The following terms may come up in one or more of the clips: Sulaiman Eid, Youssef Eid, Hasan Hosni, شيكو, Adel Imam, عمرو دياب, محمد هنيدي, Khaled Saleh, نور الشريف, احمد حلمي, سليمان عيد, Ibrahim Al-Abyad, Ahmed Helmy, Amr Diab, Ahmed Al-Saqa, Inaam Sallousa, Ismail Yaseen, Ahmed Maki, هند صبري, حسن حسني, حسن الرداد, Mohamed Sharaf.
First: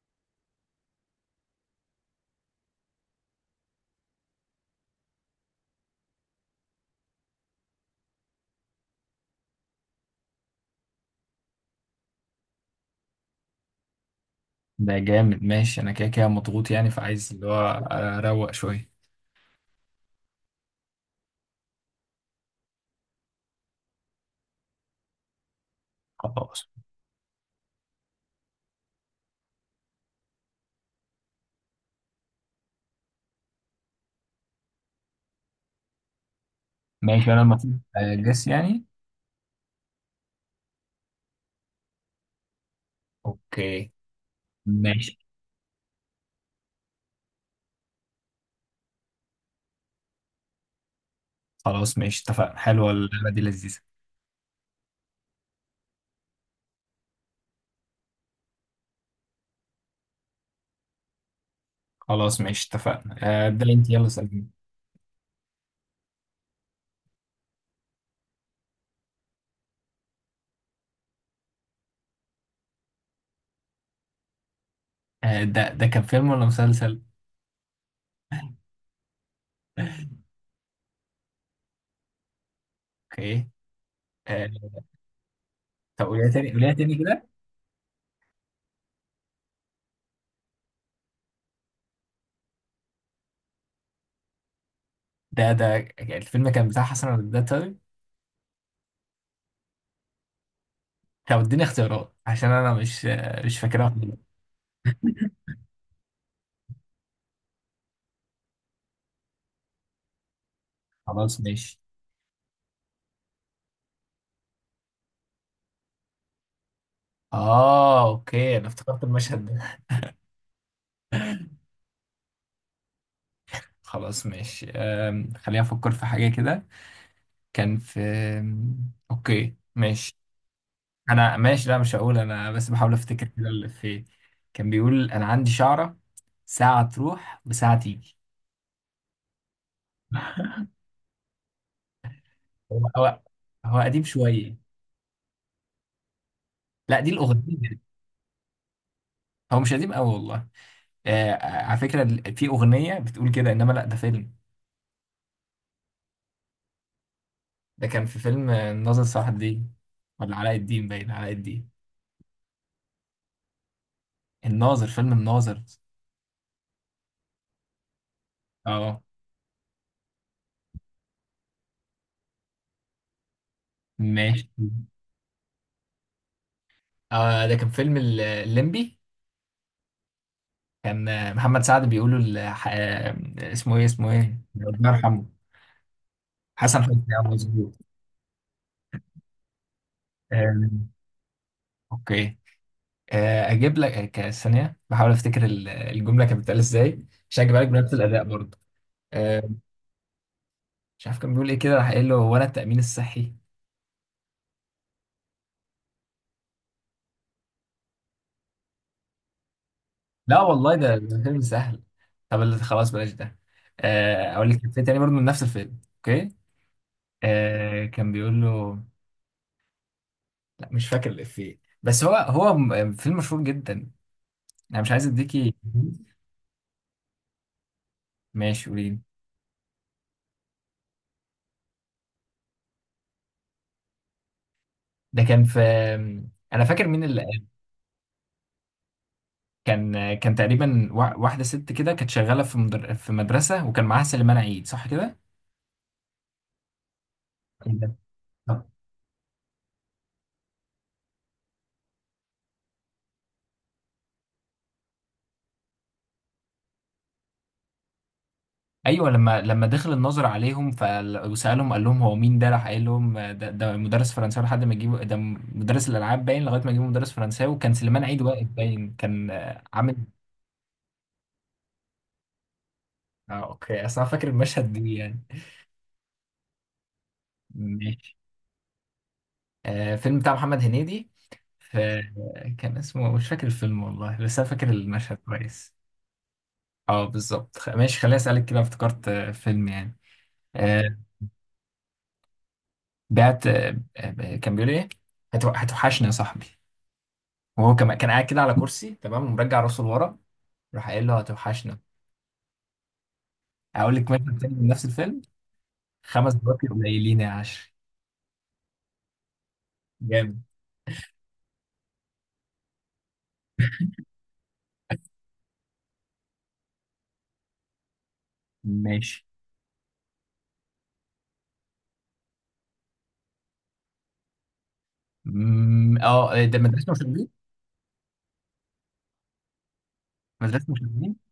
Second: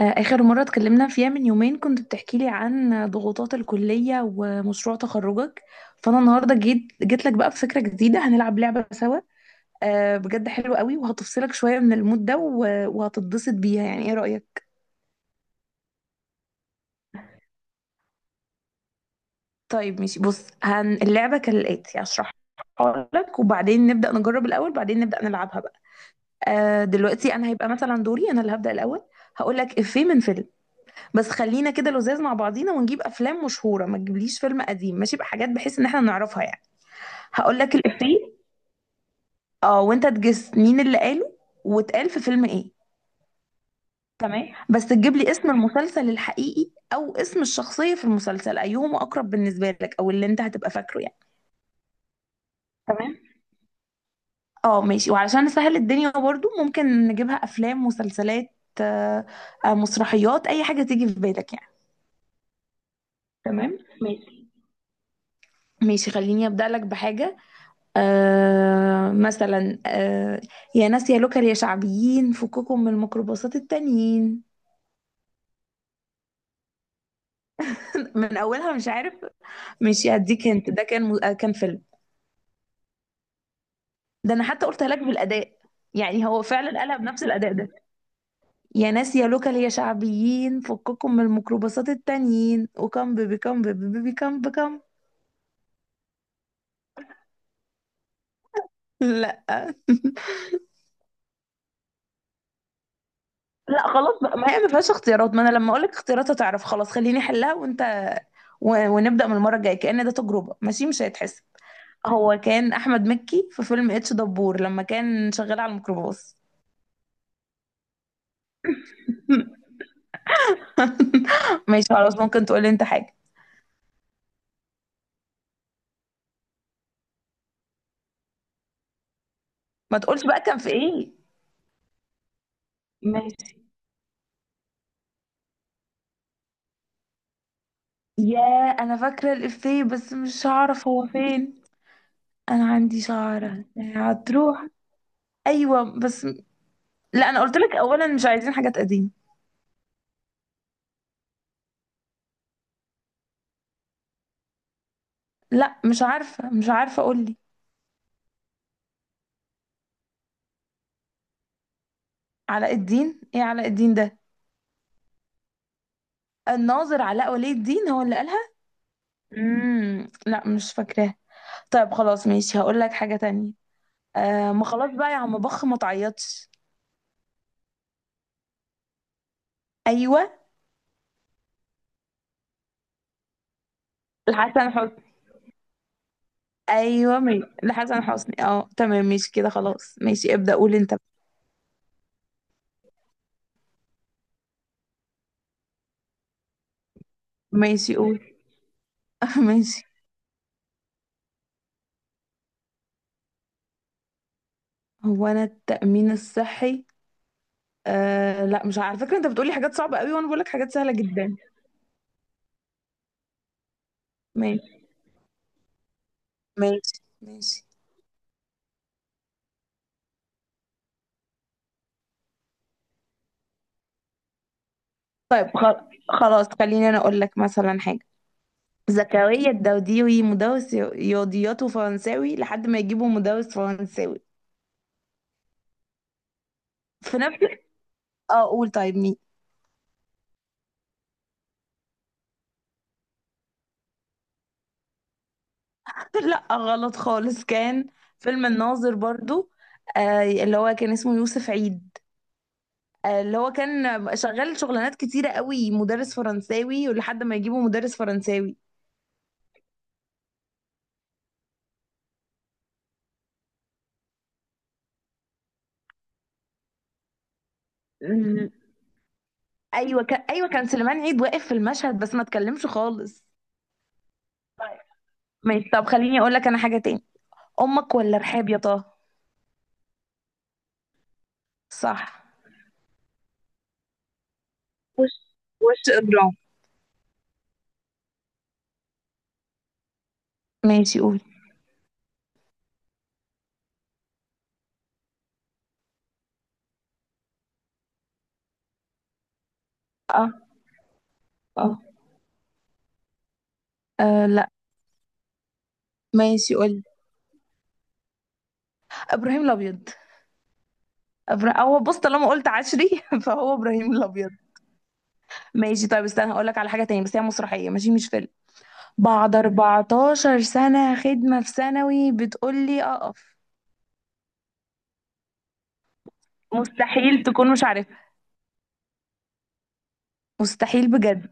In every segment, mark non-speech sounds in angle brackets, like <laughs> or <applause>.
آخر مرة اتكلمنا فيها من يومين كنت بتحكي لي عن ضغوطات الكلية ومشروع تخرجك. فأنا النهاردة جيت لك بقى بفكرة جديدة، هنلعب لعبة سوا. بجد حلوة قوي وهتفصلك شوية من المود ده وهتتبسط بيها، يعني ايه رأيك؟ ده جامد، ماشي. انا كده كده مضغوط يعني، فعايز اللي هو اروق شويه. طيب ماشي بص اللعبة كالآتي، هشرحها لك وبعدين نبدأ نجرب الأول بعدين نبدأ نلعبها بقى. خلاص دلوقتي أنا هيبقى مثلا دوري، أنا اللي هبدأ الأول. هقول لك إفيه من فيلم، بس خلينا كده لزاز مع بعضينا ونجيب افلام مشهوره، ما تجيبليش فيلم قديم ماشي، بحاجات بحيث ان احنا نعرفها يعني. ماشي، انا هقول لك المفروض الافيه، اجس يعني. اه وانت تجس مين اللي قاله واتقال في فيلم ايه. اوكي. تمام، بس تجيب ماشي. لي اسم المسلسل الحقيقي او اسم الشخصيه في المسلسل، ايهم اقرب بالنسبه لك او اللي انت هتبقى فاكره يعني. خلاص ماشي، اتفقنا. حلوه تمام. اللعبه دي، لذيذه. اه ماشي، وعلشان نسهل الدنيا برضو ممكن نجيبها افلام، مسلسلات، آه، مسرحيات، اي حاجه تيجي في بالك يعني. خلاص ماشي، اتفقنا. ابدا، تمام انت يلا ماشي. سألني. ماشي خليني ابدا لك بحاجه. مثلا، يا ناس يا لوكال يا شعبيين، فككم من الميكروباصات التانيين. ده كان فيلم ولا مسلسل؟ <laughs> من اولها مش عارف. مش هديك انت، ده كان كان فيلم. اوكي. ده انا آه، حتى قلت لك بالاداء، طب يعني قوليها هو تاني، قوليها فعلا تاني قالها بنفس كده. الاداء ده. يا ناس يا لوكال يا شعبيين، فككم من الميكروباصات التانيين، وكم بيبي كم بيبي بيبي كم بكم. ده الفيلم كان بتاع حسن الرداد، طيب. لا. <laughs> طب اديني اختيارات عشان انا مش لا فاكرها خلاص خالص. بقى، ما هي ما فيهاش اختيارات، ما انا لما اقول لك اختيارات هتعرف خلاص، خليني احلها وانت ونبدا من المره الجايه، كأن ده تجربه ماشي مش خلاص هيتحسب. ماشي. هو كان احمد مكي في فيلم اتش دبور لما كان شغال على الميكروباص. اه، اوكي، انا افتكرت المشهد <laughs> ده. ماشي خلاص، ممكن تقولي انت حاجه. خلاص ماشي، خليني افكر في حاجه كده. كان في، اوكي ما ماشي. تقولش بقى كان في ايه. انا ماشي، لا مش هقول انا، بس بحاول افتكر كده ماشي. اللي في. كان بيقول: انا عندي شعره، ساعه تروح وساعه تيجي. يا، انا فاكره الافيه بس مش <laughs> هعرف هو فين. انا هو عندي هو. شعره، هو قديم شويه. هتروح. ايوه بس. لا دي لا انا قلت لك الاغنيه. اولا مش عايزين حاجات قديمه. هو مش قديم قوي والله. على فكره، في اغنيه بتقول كده، انما لا، ده فيلم. لا مش عارفه، مش عارفه اقول لي. ده كان في فيلم الناظر. صلاح الدين ولا علاء الدين؟ باين علاء الدين. علاء الدين ايه علاء الدين ده؟ الناظر، فيلم الناظر. الناظر علاء ولي الدين هو اللي قالها. اه، لا مش فاكراه. طيب خلاص ماشي، هقول لك حاجه تانية. ماشي. آه ما خلاص بقى يا عم بخ، ما تعيطش. ده كان فيلم الليمبي. ايوه. كان محمد سعد بيقولوا، اسمه ايه، اسمه ايه، لحسن الله حسني. يرحمه. حسن حسني ايوه اه مظبوط. لحسن حسني، اه تمام ماشي كده، خلاص ماشي ابدأ آه، قول انت. اوكي. اجيب لك ثانيه، بحاول افتكر الجمله كانت بتتقال ازاي، عشان اجيبها لك بنفس ماشي قول. الاداء برضه. <laughs> آه، ماشي. مش عارف كان بيقول ايه كده، راح قايل له: هو انا التامين الصحي؟ هو انا التأمين الصحي. آه لا مش عارفة. على فكرة انت بتقولي حاجات صعبة قوي وانا لا بقولك حاجات والله، سهلة ده جدا. فيلم سهل. طب خلاص بلاش ده. اقول لك فيلم ماشي. تاني برضه من نفس الفيلم، اوكي. ماشي ماشي. كان بيقول له، لا مش فاكر الإفيه، بس هو فيلم مشهور جدا. انا مش عايز طيب اديكي. خلاص خليني انا اقول لك مثلا حاجة. ماشي قولي. زكريا الدوديوي مدرس رياضيات وفرنساوي لحد ما يجيبوا مدرس فرنساوي. ده كان في، انا فاكر مين في اللي... نفس، اه قول طيب مين. كان تقريبا واحده ست كده، كانت شغاله في في مدرسه، وكان معاها سليمان عيد صح كده <laughs> لا غلط خالص، كان كده. فيلم الناظر برضو. آه اللي هو كان اسمه يوسف عيد، آه اللي هو كان شغال شغلانات كتيرة قوي، مدرس فرنساوي ولحد ما يجيبوا مدرس فرنساوي. ايوه، لما دخل الناظر عليهم ف... وسالهم، قال لهم: هو مين ده؟ راح قايل لهم: ده مدرس فرنساوي لحد ما جيبوا ده، مدرس الالعاب باين، لغايه ما جيبوا مدرس فرنساوي. وكان سليمان عيد واقف، ال- باين كان عامل... ايوه كان، ايوه كان سليمان عيد واقف في المشهد بس ما اتكلمش خالص. اه اوكي، اصل انا فاكر المشهد طيب دي يعني. ماشي، طب خليني اقول لك انا حاجة تاني. امك ماشي. ولا رحاب يا طه. فيلم بتاع محمد هنيدي ف- صح. كان اسمه، مش فاكر الفيلم والله، بس انا فاكر وش، المشهد كويس. وش إجرام. اه بالظبط، ماشي خليني اسالك كده، افتكرت فيلم يعني. آه، ماشي قول. بعت، كان بيقول ايه، هتوحشني يا صاحبي. وهو كان قاعد كده على كرسي تمام، ومرجع راسه لورا. اه. راح قايل له: هتوحشنا. اه. اقول لك آه، مشهد لا تاني من نفس الفيلم، خمس ماشي دقايق قول. قليلين يا عشري. ابراهيم الابيض. جامد. هو بص طالما قلت عشري <laughs> فهو ابراهيم الابيض. ماشي طيب استنى، هقول لك على حاجه تانية بس هي مسرحيه ماشي، مش فيلم. ماشي. بعد 14 سنه خدمه في ثانوي بتقول لي اقف. اه، ده مدرسه مستحيل مشاغبين. تكون مش عارفها، مدرسه مستحيل مشاغبين. بجد.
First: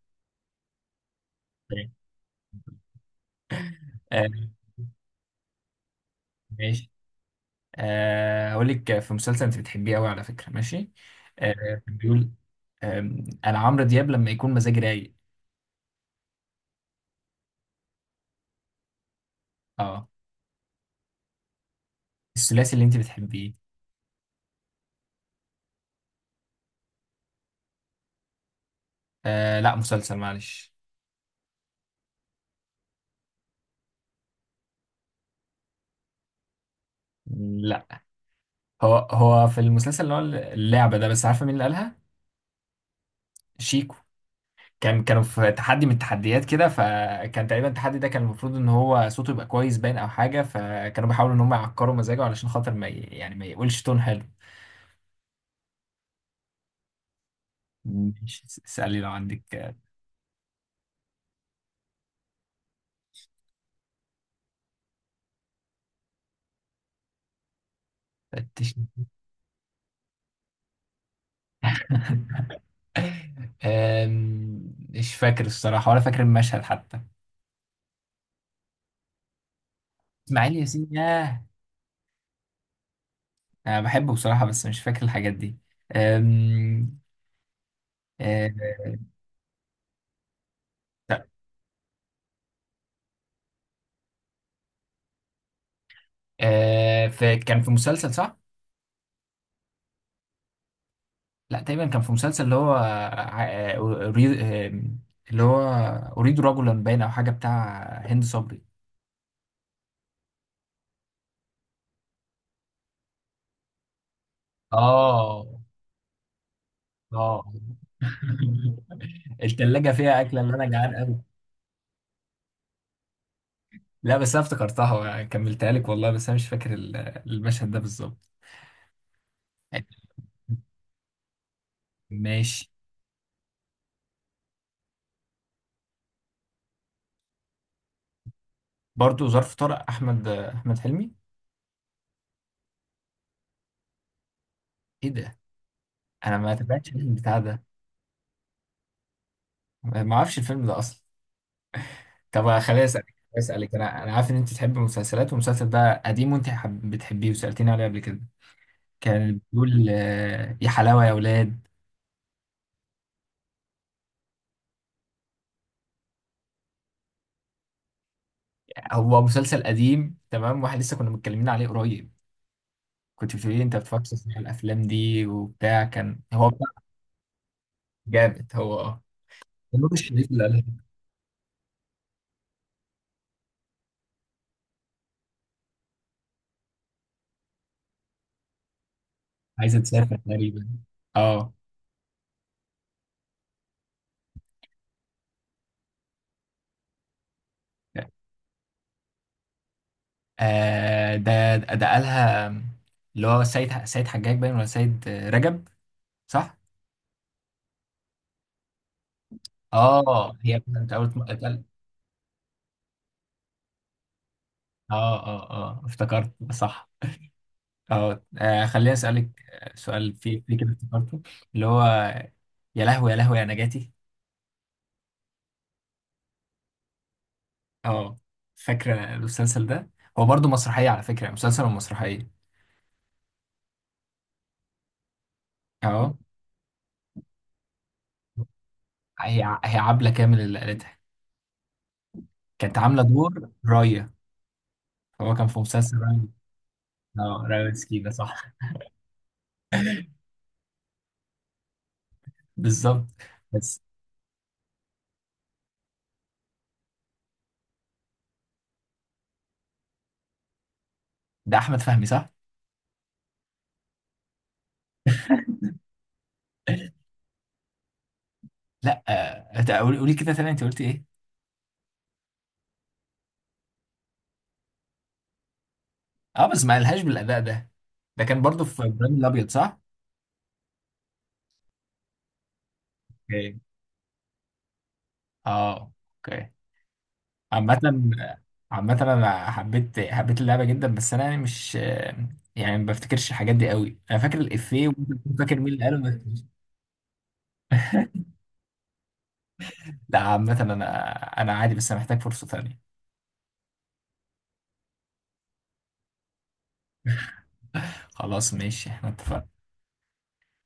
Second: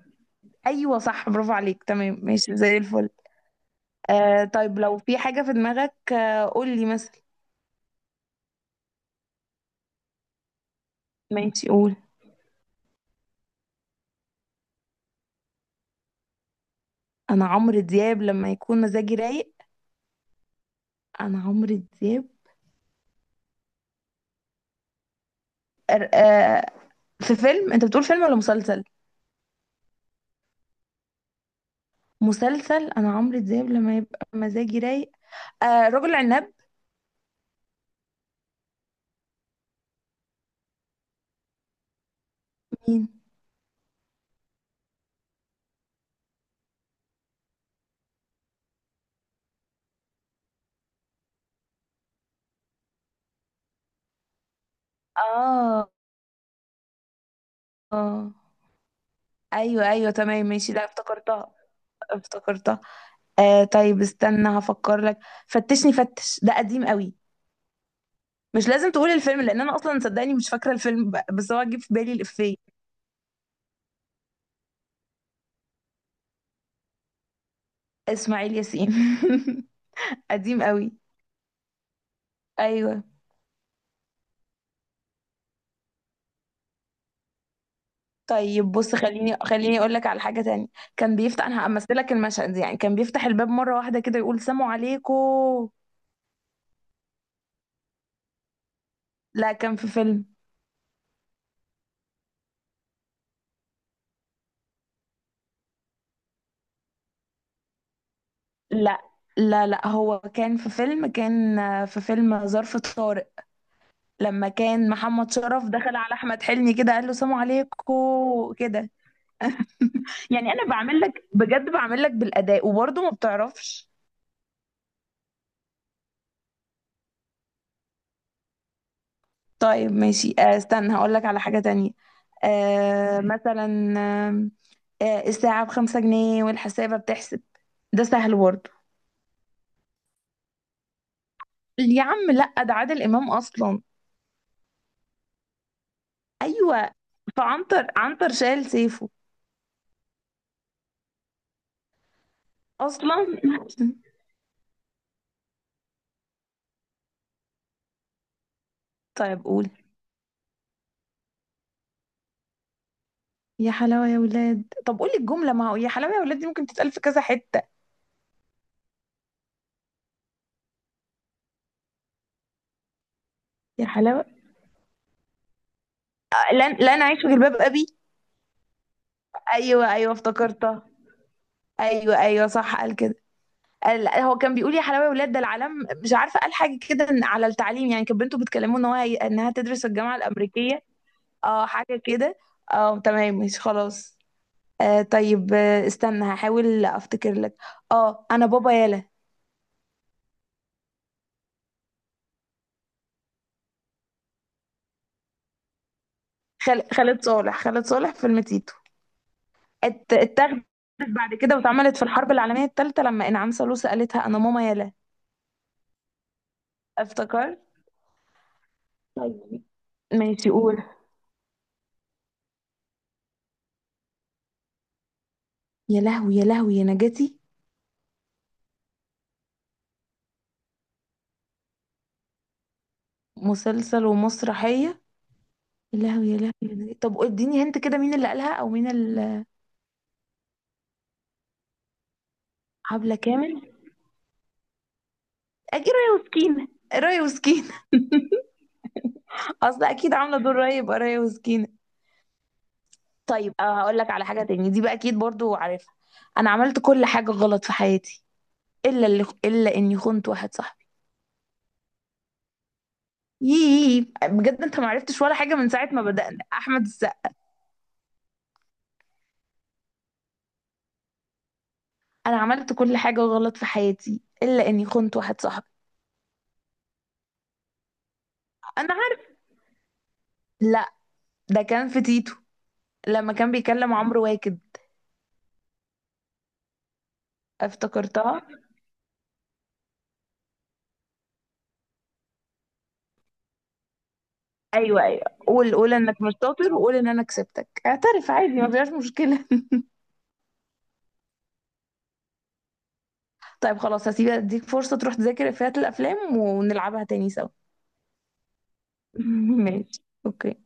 ايوه صح، برافو عليك، تمام ماشي زي الفل. آه، آه طيب لو في حاجه في دماغك آه قول لي ماشي. مثلا. اقول لك في مسلسل انت بتحبيه قوي على فكره، ماشي؟ ماشي قول. بيقول انا عمرو دياب لما يكون مزاجي رايق. انا عمرو دياب لما يكون مزاجي رايق. اه، انا عمرو دياب. الثلاثي اللي انت بتحبيه. آه في فيلم، انت بتقول فيلم ولا مسلسل؟ لا مسلسل، معلش. مسلسل. انا عمرو دياب لما يبقى مزاجي رايق. آه رجل عناب. لا، هو في المسلسل اللي هو اللعبه ده، بس عارفه مين اللي قالها؟ مين؟ شيكو. كانوا في تحدي من التحديات كده، فكان تقريبا التحدي ده كان المفروض ان هو صوته يبقى كويس باين او حاجه، فكانوا بيحاولوا ان هم يعكروا مزاجه علشان خاطر ما ي... يعني ما يقولش تون حلو. اه. اه. ماشي، اسالي لو عندك. ايوه ايوه تمام ماشي، لا افتكرتها، افتكرتها. استنى هفكر لك. فتشني فتش، ده قديم قوي. آه، مش لازم تشن- تقول الفيلم لان انا اصلا صدقني مش فاكره الفيلم بس هو جه في بالي الافيه. <laughs> مش فاكر الصراحة ولا فاكر المشهد حتى. اسماعيل ياسين. <laughs> إسماعيل قديم ياسين؟ قوي. ياه. ايوه. أنا بحبه بصراحة، بس مش فاكر الحاجات دي. آم، طيب آه، بص، خليني اقول لك على حاجه تانية. كان بيفتح، انا همثلك المشهد دي يعني، كان بيفتح الباب مره واحده كده يقول سلام عليكم. آه، كان في مسلسل صح؟ لا كان في فيلم. لا تقريبا كان في مسلسل اللي هو أريد آم، اللي هو أريد رجلا، باين أو حاجة بتاع هند صبري. لا لا، لا هو كان في فيلم كان في فيلم ظرف طارق، لما كان محمد آه شرف دخل على احمد حلمي كده قال له سلام آه عليكم <laughs> كده. التلاجة فيها أكلة يعني اللي انا أنا جعان بعمل أوي. لك بجد، بعمل لك بالاداء وبرضه ما بتعرفش. لا بس أنا افتكرتها، كملتها لك والله، بس أنا مش فاكر المشهد ده بالظبط. طيب ماشي، استنى هقول لك على حاجة تانية. ماشي. مثلا، الساعة بخمسة جنيه والحسابة بتحسب. ده سهل برضه. برضه ظرف طارق، احمد حلمي. يا عم لا، ده عادل امام اصلا. ايه ده؟ انا ما تابعتش ايوه. البتاع ده. فعنتر عنتر شال سيفه. ما اعرفش الفيلم ده اصلا. طب اصلا. <laughs> خليني اسالك، انا عارف ان انت تحب المسلسلات والمسلسل ده قديم، وانت بتحبيه وسالتيني عليه قبل كده. كان طيب قول. بيقول يا حلاوه يا اولاد. يا حلاوة يا ولاد. طب قولي الجملة، ما هو يا حلاوة يا ولاد دي ممكن تتقال في كذا حتة. هو مسلسل قديم تمام، واحد لسه كنا متكلمين عليه قريب. كنت بتقولي لي انت يا بتفكر حلاوة. في الافلام دي وبتاع، كان هو بتاع... لن أعيش في جلباب أبي. جامد، هو اه. أيوه نور أيوه الشريف اللي قالها. افتكرتها. أيوه أيوه صح قال كده. قال، لا هو كان بيقول يا حلاوة يا ولاد ده العالم. مش عارفة، قال حاجة كده على التعليم يعني، كانت بنته بتكلمه إن هو إنها عايزه تدرس في الجامعة تسافر تقريبا. الأمريكية. اه. اه حاجة كده. اه تمام مش خلاص. آه طيب، استنى هحاول أفتكر لك. اه أنا بابا يالا. ده قالها، اللي هو سيد حجاج باين، ولا سيد رجب، صح؟ خالد صالح، خالد صالح فيلم تيتو. اه، هي اتاخدت كانت اول اتقال، بعد كده واتعملت في الحرب العالمية الثالثة لما انعام سالوسة قالتها انا ماما يلا. اه، اه، اه، افتكرت صح. افتكرت. اه، خليني اسالك طيب. سؤال، في ماشي في كده قول. افتكرته. اللي هو، يا لهوي يا لهوي يا نجاتي. يا لهوي يا لهوي يا نجاتي. اه، فاكره المسلسل ده؟ هو برضو مسرحيه، على فكره مسلسل ومسرحيه. مسلسل ومسرحية. يا اه، لهوي يا لهوي يا نجاتي، طب اديني هنت كده مين اللي قالها او مين اللي. هي عبله كامل اللي قالتها. كانت عامله حبلة دور كامل. رايه. هو كان في اكيد مسلسل رايه رايه. وسكينة. رايه اه، وسكينة. رايه <laughs> مسكينه، صح. اصل اكيد عاملة دور رايه يبقى رايه وسكينة. <laughs> بالظبط. طيب بس، هقول لك على حاجة تاني دي بقى اكيد برضو عارفها. انا عملت كل حاجة غلط في حياتي، الا اللي، الا اني خنت واحد صاحبي. ده احمد فهمي صح؟ يي بجد انت ما عرفتش ولا حاجه من ساعه ما بدأنا؟ احمد السقا. لا. ده قولي، قولي كده تاني، انت قلت ايه؟ انا عملت كل حاجه غلط في حياتي الا اني خنت واحد صاحبي. اه بس ما قالهاش بالاداء ده. ده كان برضو في انا ابراهيم عارف. الابيض، صح؟ لا، ده كان في تيتو لما كان اوكي. بيكلم عمرو واكد. اه، اوكي. عامة. افتكرتها. عامة انا حبيت اللعبة جدا، بس انا يعني مش يعني ما بفتكرش الحاجات دي قوي، انا فاكر الافيه ايوه وممكن ايوه، أكون فاكر مين قول اللي قول قاله، بس انك مش شاطر وقول ان انا كسبتك، اعترف <laughs> عادي ما فيهاش مشكله. <laughs> لا، عامة انا عادي، بس انا محتاج فرصة تانية. طيب خلاص هسيبك اديك فرصه تروح تذاكر افيهات الافلام ونلعبها تاني سوا. خلاص ماشي، احنا <laughs> اتفقنا. ماشي. اوكي.